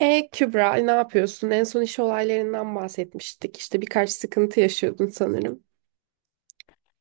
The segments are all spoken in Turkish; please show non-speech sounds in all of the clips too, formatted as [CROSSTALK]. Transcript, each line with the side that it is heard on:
right: Kübra, ne yapıyorsun? En son iş olaylarından bahsetmiştik. İşte birkaç sıkıntı yaşıyordun sanırım.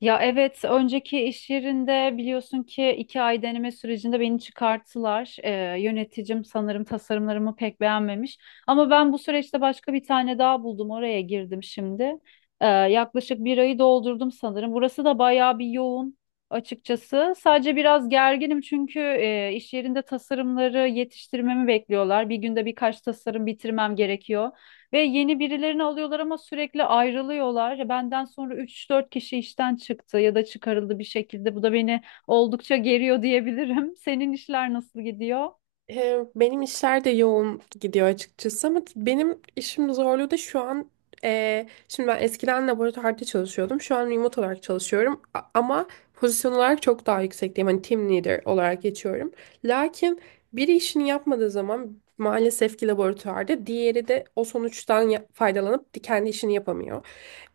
left: Ya evet, önceki iş yerinde biliyorsun ki 2 ay deneme sürecinde beni çıkarttılar. Yöneticim sanırım tasarımlarımı pek beğenmemiş. Ama ben bu süreçte başka bir tane daha buldum. Oraya girdim şimdi. Yaklaşık 1 ayı doldurdum sanırım. Burası da bayağı bir yoğun açıkçası. Sadece biraz gerginim çünkü iş yerinde tasarımları yetiştirmemi bekliyorlar. Bir günde birkaç tasarım bitirmem gerekiyor. Ve yeni birilerini alıyorlar ama sürekli ayrılıyorlar. Ya benden sonra 3 4 kişi işten çıktı ya da çıkarıldı bir şekilde. Bu da beni oldukça geriyor diyebilirim. [LAUGHS] Senin işler nasıl gidiyor?
right: Benim işler de yoğun gidiyor açıkçası ama benim işim zorluğu da şu an şimdi ben eskiden laboratuvarda çalışıyordum. Şu an remote olarak çalışıyorum ama pozisyon olarak çok daha yüksekteyim. Hani team leader olarak geçiyorum. Lakin biri işini yapmadığı zaman maalesef ki laboratuvarda diğeri de o sonuçtan faydalanıp kendi işini yapamıyor.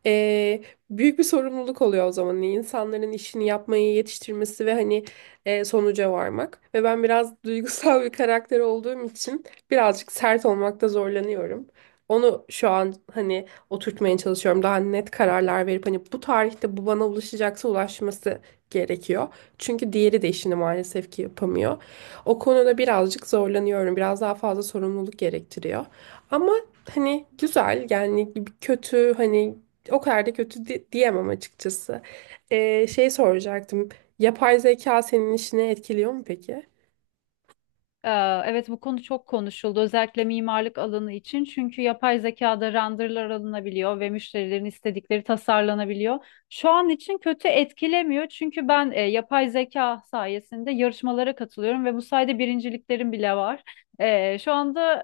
right: Ee, Büyük bir sorumluluk oluyor o zaman insanların işini yapmayı yetiştirmesi ve hani sonuca varmak. Ve ben biraz [LAUGHS] duygusal bir karakter olduğum için birazcık sert olmakta zorlanıyorum. Onu şu an hani oturtmaya çalışıyorum. Daha net kararlar verip hani bu tarihte bu bana ulaşacaksa ulaşması gerekiyor. Çünkü diğeri de işini maalesef ki yapamıyor. O konuda birazcık zorlanıyorum. Biraz daha fazla sorumluluk gerektiriyor. Ama hani güzel yani kötü hani o kadar da kötü diyemem açıkçası. Şey soracaktım. Yapay zeka senin işini etkiliyor mu peki?
left: Ee, Evet, bu konu çok konuşuldu özellikle mimarlık alanı için çünkü yapay zekada renderlar alınabiliyor ve müşterilerin istedikleri tasarlanabiliyor. Şu an için kötü etkilemiyor çünkü ben yapay zeka sayesinde yarışmalara katılıyorum ve bu sayede birinciliklerim bile var. Şu anda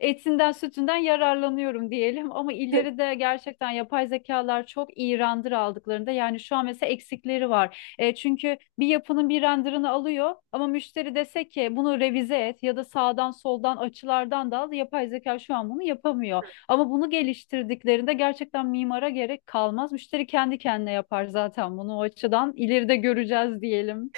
left: etinden sütünden yararlanıyorum diyelim [LAUGHS] ama
right: [LAUGHS]
left: ileride gerçekten yapay zekalar çok iyi render aldıklarında yani şu an mesela eksikleri var. Çünkü bir yapının bir renderını alıyor ama müşteri dese ki bunu revize et ya da sağdan soldan açılardan da al, yapay zeka şu an bunu yapamıyor. Ama bunu geliştirdiklerinde gerçekten mimara gerek kalmaz. Müşteri kendi kendine yapar zaten bunu, o açıdan ileride göreceğiz diyelim.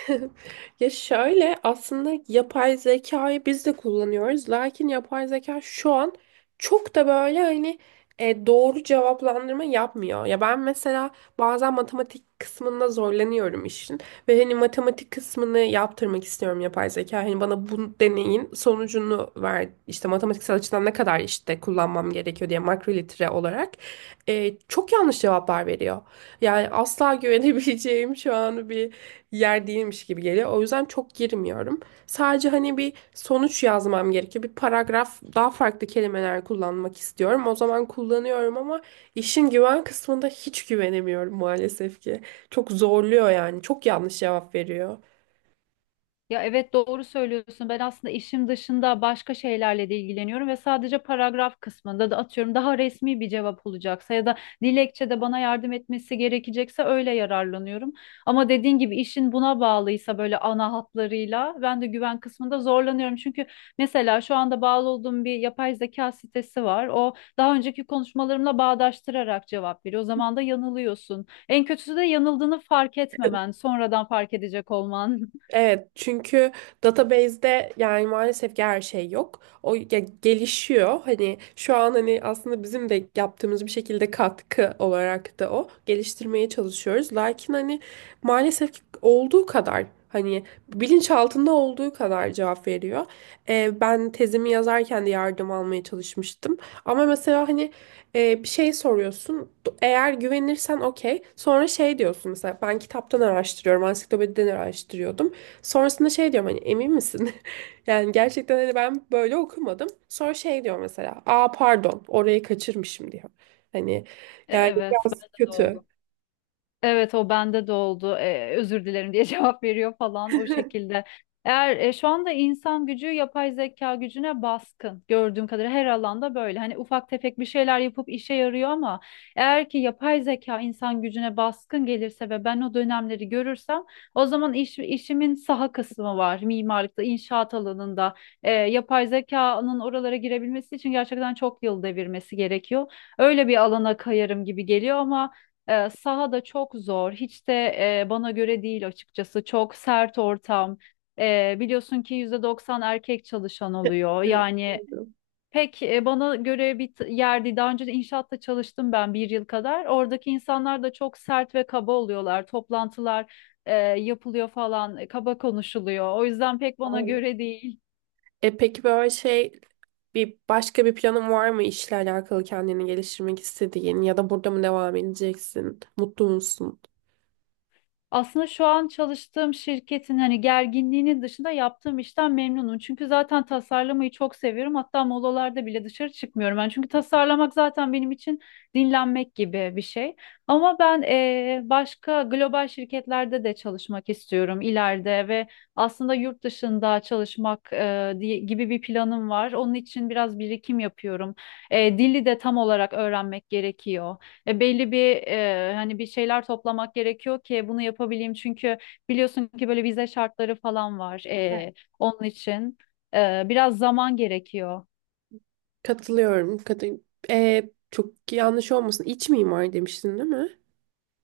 right: Ya şöyle aslında yapay zekayı biz de kullanıyoruz. Lakin yapay zeka şu an çok da böyle hani doğru cevaplandırma yapmıyor. Ya ben mesela bazen matematik kısmında zorlanıyorum işin. Ve hani matematik kısmını yaptırmak istiyorum yapay zeka. Hani bana bu deneyin sonucunu ver. İşte matematiksel açıdan ne kadar işte kullanmam gerekiyor diye makrolitre olarak. Çok yanlış cevaplar veriyor. Yani asla [LAUGHS] güvenebileceğim şu an bir yer değilmiş gibi geliyor. O yüzden çok girmiyorum. Sadece hani bir sonuç yazmam gerekiyor. Bir paragraf daha farklı kelimeler kullanmak istiyorum. O zaman kullanıyorum ama işin güven kısmında hiç güvenemiyorum maalesef ki. Çok zorluyor yani. Çok yanlış cevap veriyor.
left: Ya evet, doğru söylüyorsun. Ben aslında işim dışında başka şeylerle de ilgileniyorum ve sadece paragraf kısmında da atıyorum daha resmi bir cevap olacaksa ya da dilekçede bana yardım etmesi gerekecekse öyle yararlanıyorum. Ama dediğin gibi işin buna bağlıysa böyle ana hatlarıyla ben de güven kısmında zorlanıyorum. Çünkü mesela şu anda bağlı olduğum bir yapay zeka sitesi var. O daha önceki konuşmalarımla bağdaştırarak cevap veriyor. O zaman da yanılıyorsun. En kötüsü de yanıldığını fark etmemen, sonradan fark edecek olman. [LAUGHS]
right: Evet, çünkü database'de yani maalesef ki her şey yok. O ya gelişiyor. Hani şu an hani aslında bizim de yaptığımız bir şekilde katkı olarak da o geliştirmeye çalışıyoruz. Lakin hani maalesef ki olduğu kadar hani bilinçaltında olduğu kadar cevap veriyor. Ben tezimi yazarken de yardım almaya çalışmıştım. Ama mesela hani bir şey soruyorsun. Eğer güvenirsen okey. Sonra şey diyorsun mesela ben kitaptan araştırıyorum, ansiklopediden araştırıyordum. Sonrasında şey diyorum hani emin misin? [LAUGHS] Yani gerçekten hani ben böyle okumadım. Sonra şey diyor mesela. Aa pardon orayı kaçırmışım diyor. Hani yani
left: Evet,
right: biraz
left: bende de
right: kötü.
left: oldu. Evet, o bende de oldu. Özür dilerim diye [LAUGHS] cevap veriyor falan, o şekilde. Eğer şu anda insan gücü yapay zeka gücüne baskın, gördüğüm kadarıyla her alanda böyle. Hani ufak tefek bir şeyler yapıp işe yarıyor ama eğer ki yapay zeka insan gücüne baskın gelirse ve ben o dönemleri görürsem o zaman işimin saha kısmı var. Mimarlıkta, inşaat alanında yapay zekanın oralara girebilmesi için gerçekten çok yıl devirmesi gerekiyor. Öyle bir alana kayarım gibi geliyor ama saha da çok zor. Hiç de bana göre değil açıkçası. Çok sert ortam. Biliyorsun ki %90 erkek çalışan oluyor.
right: Evet,
left: Yani
right: doğru.
left: pek bana göre bir yer değil. Daha önce de inşaatta çalıştım ben 1 yıl kadar. Oradaki insanlar da çok sert ve kaba oluyorlar. Toplantılar yapılıyor falan. Kaba konuşuluyor. O yüzden pek bana
right: Doğru.
left: göre değil.
right: Peki böyle şey bir başka bir planın var mı işle alakalı kendini geliştirmek istediğin ya da burada mı devam edeceksin? Mutlu musun?
left: Aslında şu an çalıştığım şirketin hani gerginliğinin dışında yaptığım işten memnunum. Çünkü zaten tasarlamayı çok seviyorum. Hatta molalarda bile dışarı çıkmıyorum ben. Çünkü tasarlamak zaten benim için dinlenmek gibi bir şey. Ama ben başka global şirketlerde de çalışmak istiyorum ileride ve aslında yurt dışında çalışmak gibi bir planım var. Onun için biraz birikim yapıyorum. Dili de tam olarak öğrenmek gerekiyor. Belli bir hani bir şeyler toplamak gerekiyor ki bunu yapabileyim. Çünkü biliyorsun ki böyle vize şartları falan var
right: Evet.
left: onun için. Biraz zaman gerekiyor.
right: Katılıyorum. Çok yanlış olmasın. İç mimar demiştin değil mi?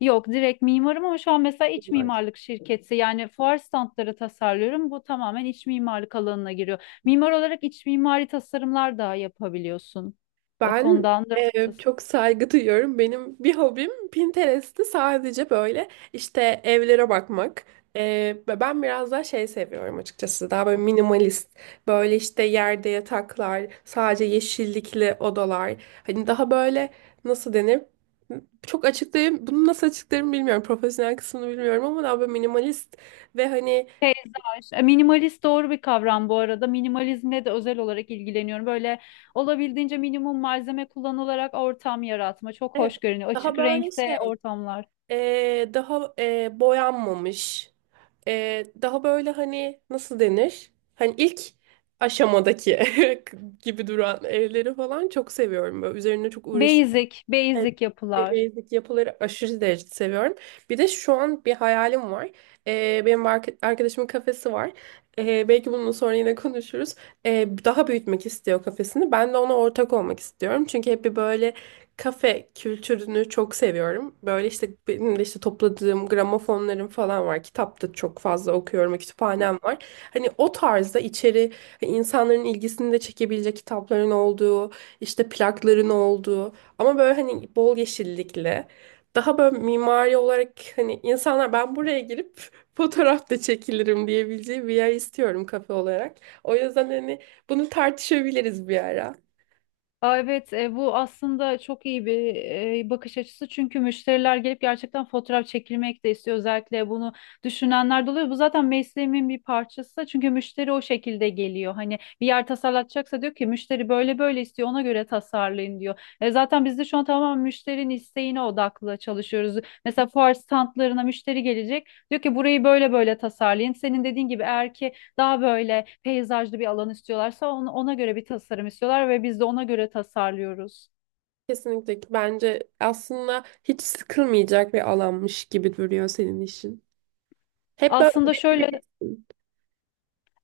left: Yok, direkt mimarım ama şu an mesela iç mimarlık şirketi, yani fuar standları tasarlıyorum. Bu tamamen iç mimarlık alanına giriyor. Mimar olarak iç mimari tasarımlar da yapabiliyorsun. O
right: Ben
left: konudan rahatsız.
right: çok saygı duyuyorum. Benim bir hobim Pinterest'te sadece böyle işte evlere bakmak. E, Ve ben biraz daha şey seviyorum açıkçası. Daha böyle minimalist. Böyle işte yerde yataklar, sadece yeşillikli odalar. Hani daha böyle nasıl denir? Çok açıklayayım. Bunu nasıl açıklarım bilmiyorum. Profesyonel kısmını bilmiyorum ama daha böyle minimalist ve hani
left: Minimalist doğru bir kavram bu arada. Minimalizmle de özel olarak ilgileniyorum. Böyle olabildiğince minimum malzeme kullanılarak ortam yaratma. Çok
right: evet
left: hoş görünüyor.
right: daha
left: Açık
right: böyle
left: renkte
right: şey.
left: ortamlar.
right: Daha boyanmamış. Daha böyle hani nasıl denir? Hani ilk aşamadaki [LAUGHS] gibi duran evleri falan çok seviyorum. Böyle üzerine çok
left: Basic,
right: evet,
left: basic yapılar.
right: basic yapıları aşırı derecede seviyorum. Bir de şu an bir hayalim var. Benim arkadaşımın kafesi var. Belki bununla sonra yine konuşuruz. Daha büyütmek istiyor kafesini. Ben de ona ortak olmak istiyorum. Çünkü hep bir böyle kafe kültürünü çok seviyorum. Böyle işte benim de işte topladığım gramofonlarım falan var. Kitap da çok fazla okuyorum. Kütüphanem var. Hani o tarzda içeri hani insanların ilgisini de çekebilecek kitapların olduğu, işte plakların olduğu. Ama böyle hani bol yeşillikli. Daha böyle mimari olarak hani insanlar ben buraya girip [LAUGHS] fotoğraf da çekilirim diyebileceği bir yer istiyorum kafe olarak. O yüzden hani bunu tartışabiliriz bir ara.
left: Aa evet, bu aslında çok iyi bir bakış açısı çünkü müşteriler gelip gerçekten fotoğraf çekilmek de istiyor, özellikle bunu düşünenler de oluyor. Bu zaten mesleğimin bir parçası çünkü müşteri o şekilde geliyor. Hani bir yer tasarlatacaksa diyor ki müşteri, böyle böyle istiyor, ona göre tasarlayın diyor. Zaten biz de şu an tamamen müşterinin isteğine odaklı çalışıyoruz. Mesela fuar standlarına müşteri gelecek, diyor ki burayı böyle böyle tasarlayın. Senin dediğin gibi eğer ki daha böyle peyzajlı bir alan istiyorlarsa ona göre bir tasarım istiyorlar ve biz de ona göre tasarlıyoruz.
right: Kesinlikle ki bence aslında hiç sıkılmayacak bir alanmış gibi duruyor senin işin. Hep böyle
left: Aslında şöyle
right: üretebilirsin.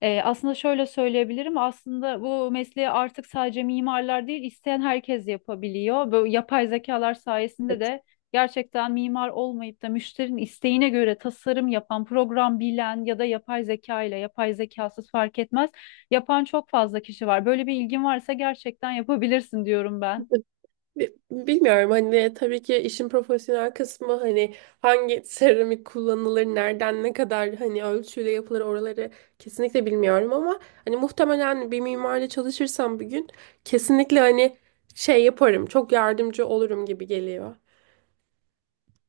left: Aslında şöyle söyleyebilirim. Aslında bu mesleği artık sadece mimarlar değil, isteyen herkes yapabiliyor. Bu yapay zekalar sayesinde
right: Evet.
left: de gerçekten mimar olmayıp da müşterinin isteğine göre tasarım yapan, program bilen ya da yapay zeka ile yapay zekasız fark etmez, yapan çok fazla kişi var. Böyle bir ilgin varsa gerçekten yapabilirsin diyorum ben.
right: [LAUGHS] Bilmiyorum hani ve tabii ki işin profesyonel kısmı hani hangi seramik kullanılır, nereden ne kadar hani ölçüyle yapılır oraları kesinlikle bilmiyorum ama hani muhtemelen bir mimarla çalışırsam bir gün kesinlikle hani şey yaparım, çok yardımcı olurum gibi geliyor.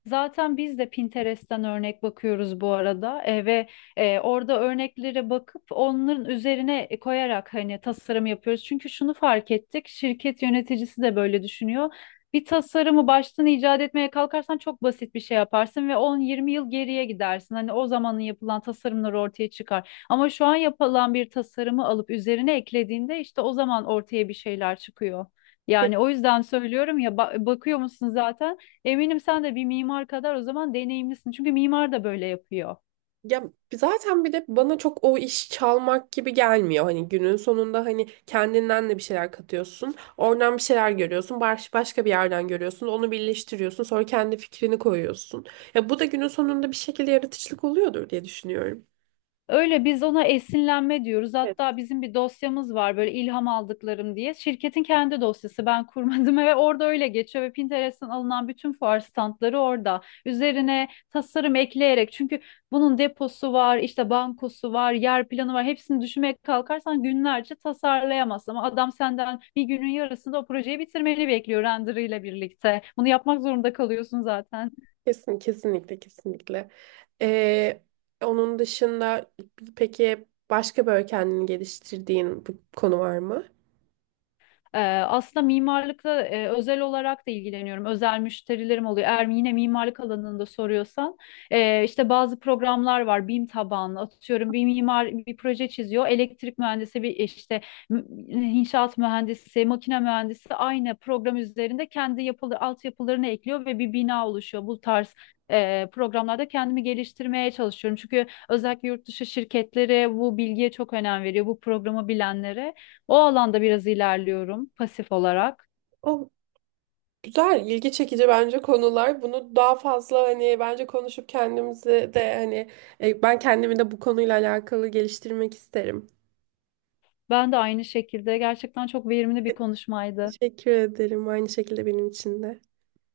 left: Zaten biz de Pinterest'ten örnek bakıyoruz bu arada. Orada örneklere bakıp onların üzerine koyarak hani tasarım yapıyoruz. Çünkü şunu fark ettik, şirket yöneticisi de böyle düşünüyor. Bir tasarımı baştan icat etmeye kalkarsan çok basit bir şey yaparsın ve 10-20 yıl geriye gidersin. Hani o zamanın yapılan tasarımlar ortaya çıkar. Ama şu an yapılan bir tasarımı alıp üzerine eklediğinde, işte o zaman ortaya bir şeyler çıkıyor. Yani o yüzden söylüyorum ya, bakıyor musun zaten? Eminim sen de bir mimar kadar o zaman deneyimlisin. Çünkü mimar da böyle yapıyor.
right: Ya zaten bir de bana çok o iş çalmak gibi gelmiyor. Hani günün sonunda hani kendinden de bir şeyler katıyorsun. Oradan bir şeyler görüyorsun. Başka bir yerden görüyorsun. Onu birleştiriyorsun. Sonra kendi fikrini koyuyorsun. Ya bu da günün sonunda bir şekilde yaratıcılık oluyordur diye düşünüyorum.
left: Öyle, biz ona esinlenme diyoruz.
right: Evet.
left: Hatta bizim bir dosyamız var böyle, ilham aldıklarım diye. Şirketin kendi dosyası, ben kurmadım [LAUGHS] ve orada öyle geçiyor ve Pinterest'ten alınan bütün fuar standları orada. Üzerine tasarım ekleyerek, çünkü bunun deposu var, işte bankosu var, yer planı var. Hepsini düşünmeye kalkarsan günlerce tasarlayamazsın ama adam senden bir günün yarısında o projeyi bitirmeni bekliyor, render birlikte. Bunu yapmak zorunda kalıyorsun zaten.
right: Kesinlikle, kesinlikle. Ee, Onun dışında peki başka böyle kendini geliştirdiğin bir konu var mı?
left: Ee, Aslında mimarlıkla özel olarak da ilgileniyorum. Özel müşterilerim oluyor. Eğer yine mimarlık alanında soruyorsan işte bazı programlar var. BİM tabanlı, atıyorum bir mimar bir proje çiziyor. Elektrik mühendisi bir işte m- inşaat mühendisi, makine mühendisi aynı program üzerinde kendi yapılı altyapılarını ekliyor ve bir bina oluşuyor. Bu tarz programlarda kendimi geliştirmeye çalışıyorum. Çünkü özellikle yurt dışı şirketleri bu bilgiye çok önem veriyor. Bu programı bilenlere. O alanda biraz ilerliyorum pasif olarak.
right: Güzel, ilgi çekici bence konular. Bunu daha fazla hani bence konuşup kendimizi de hani ben kendimi de bu konuyla alakalı geliştirmek isterim.
left: Ben de aynı şekilde, gerçekten çok verimli bir konuşmaydı.
right: Teşekkür ederim. Aynı şekilde benim için de.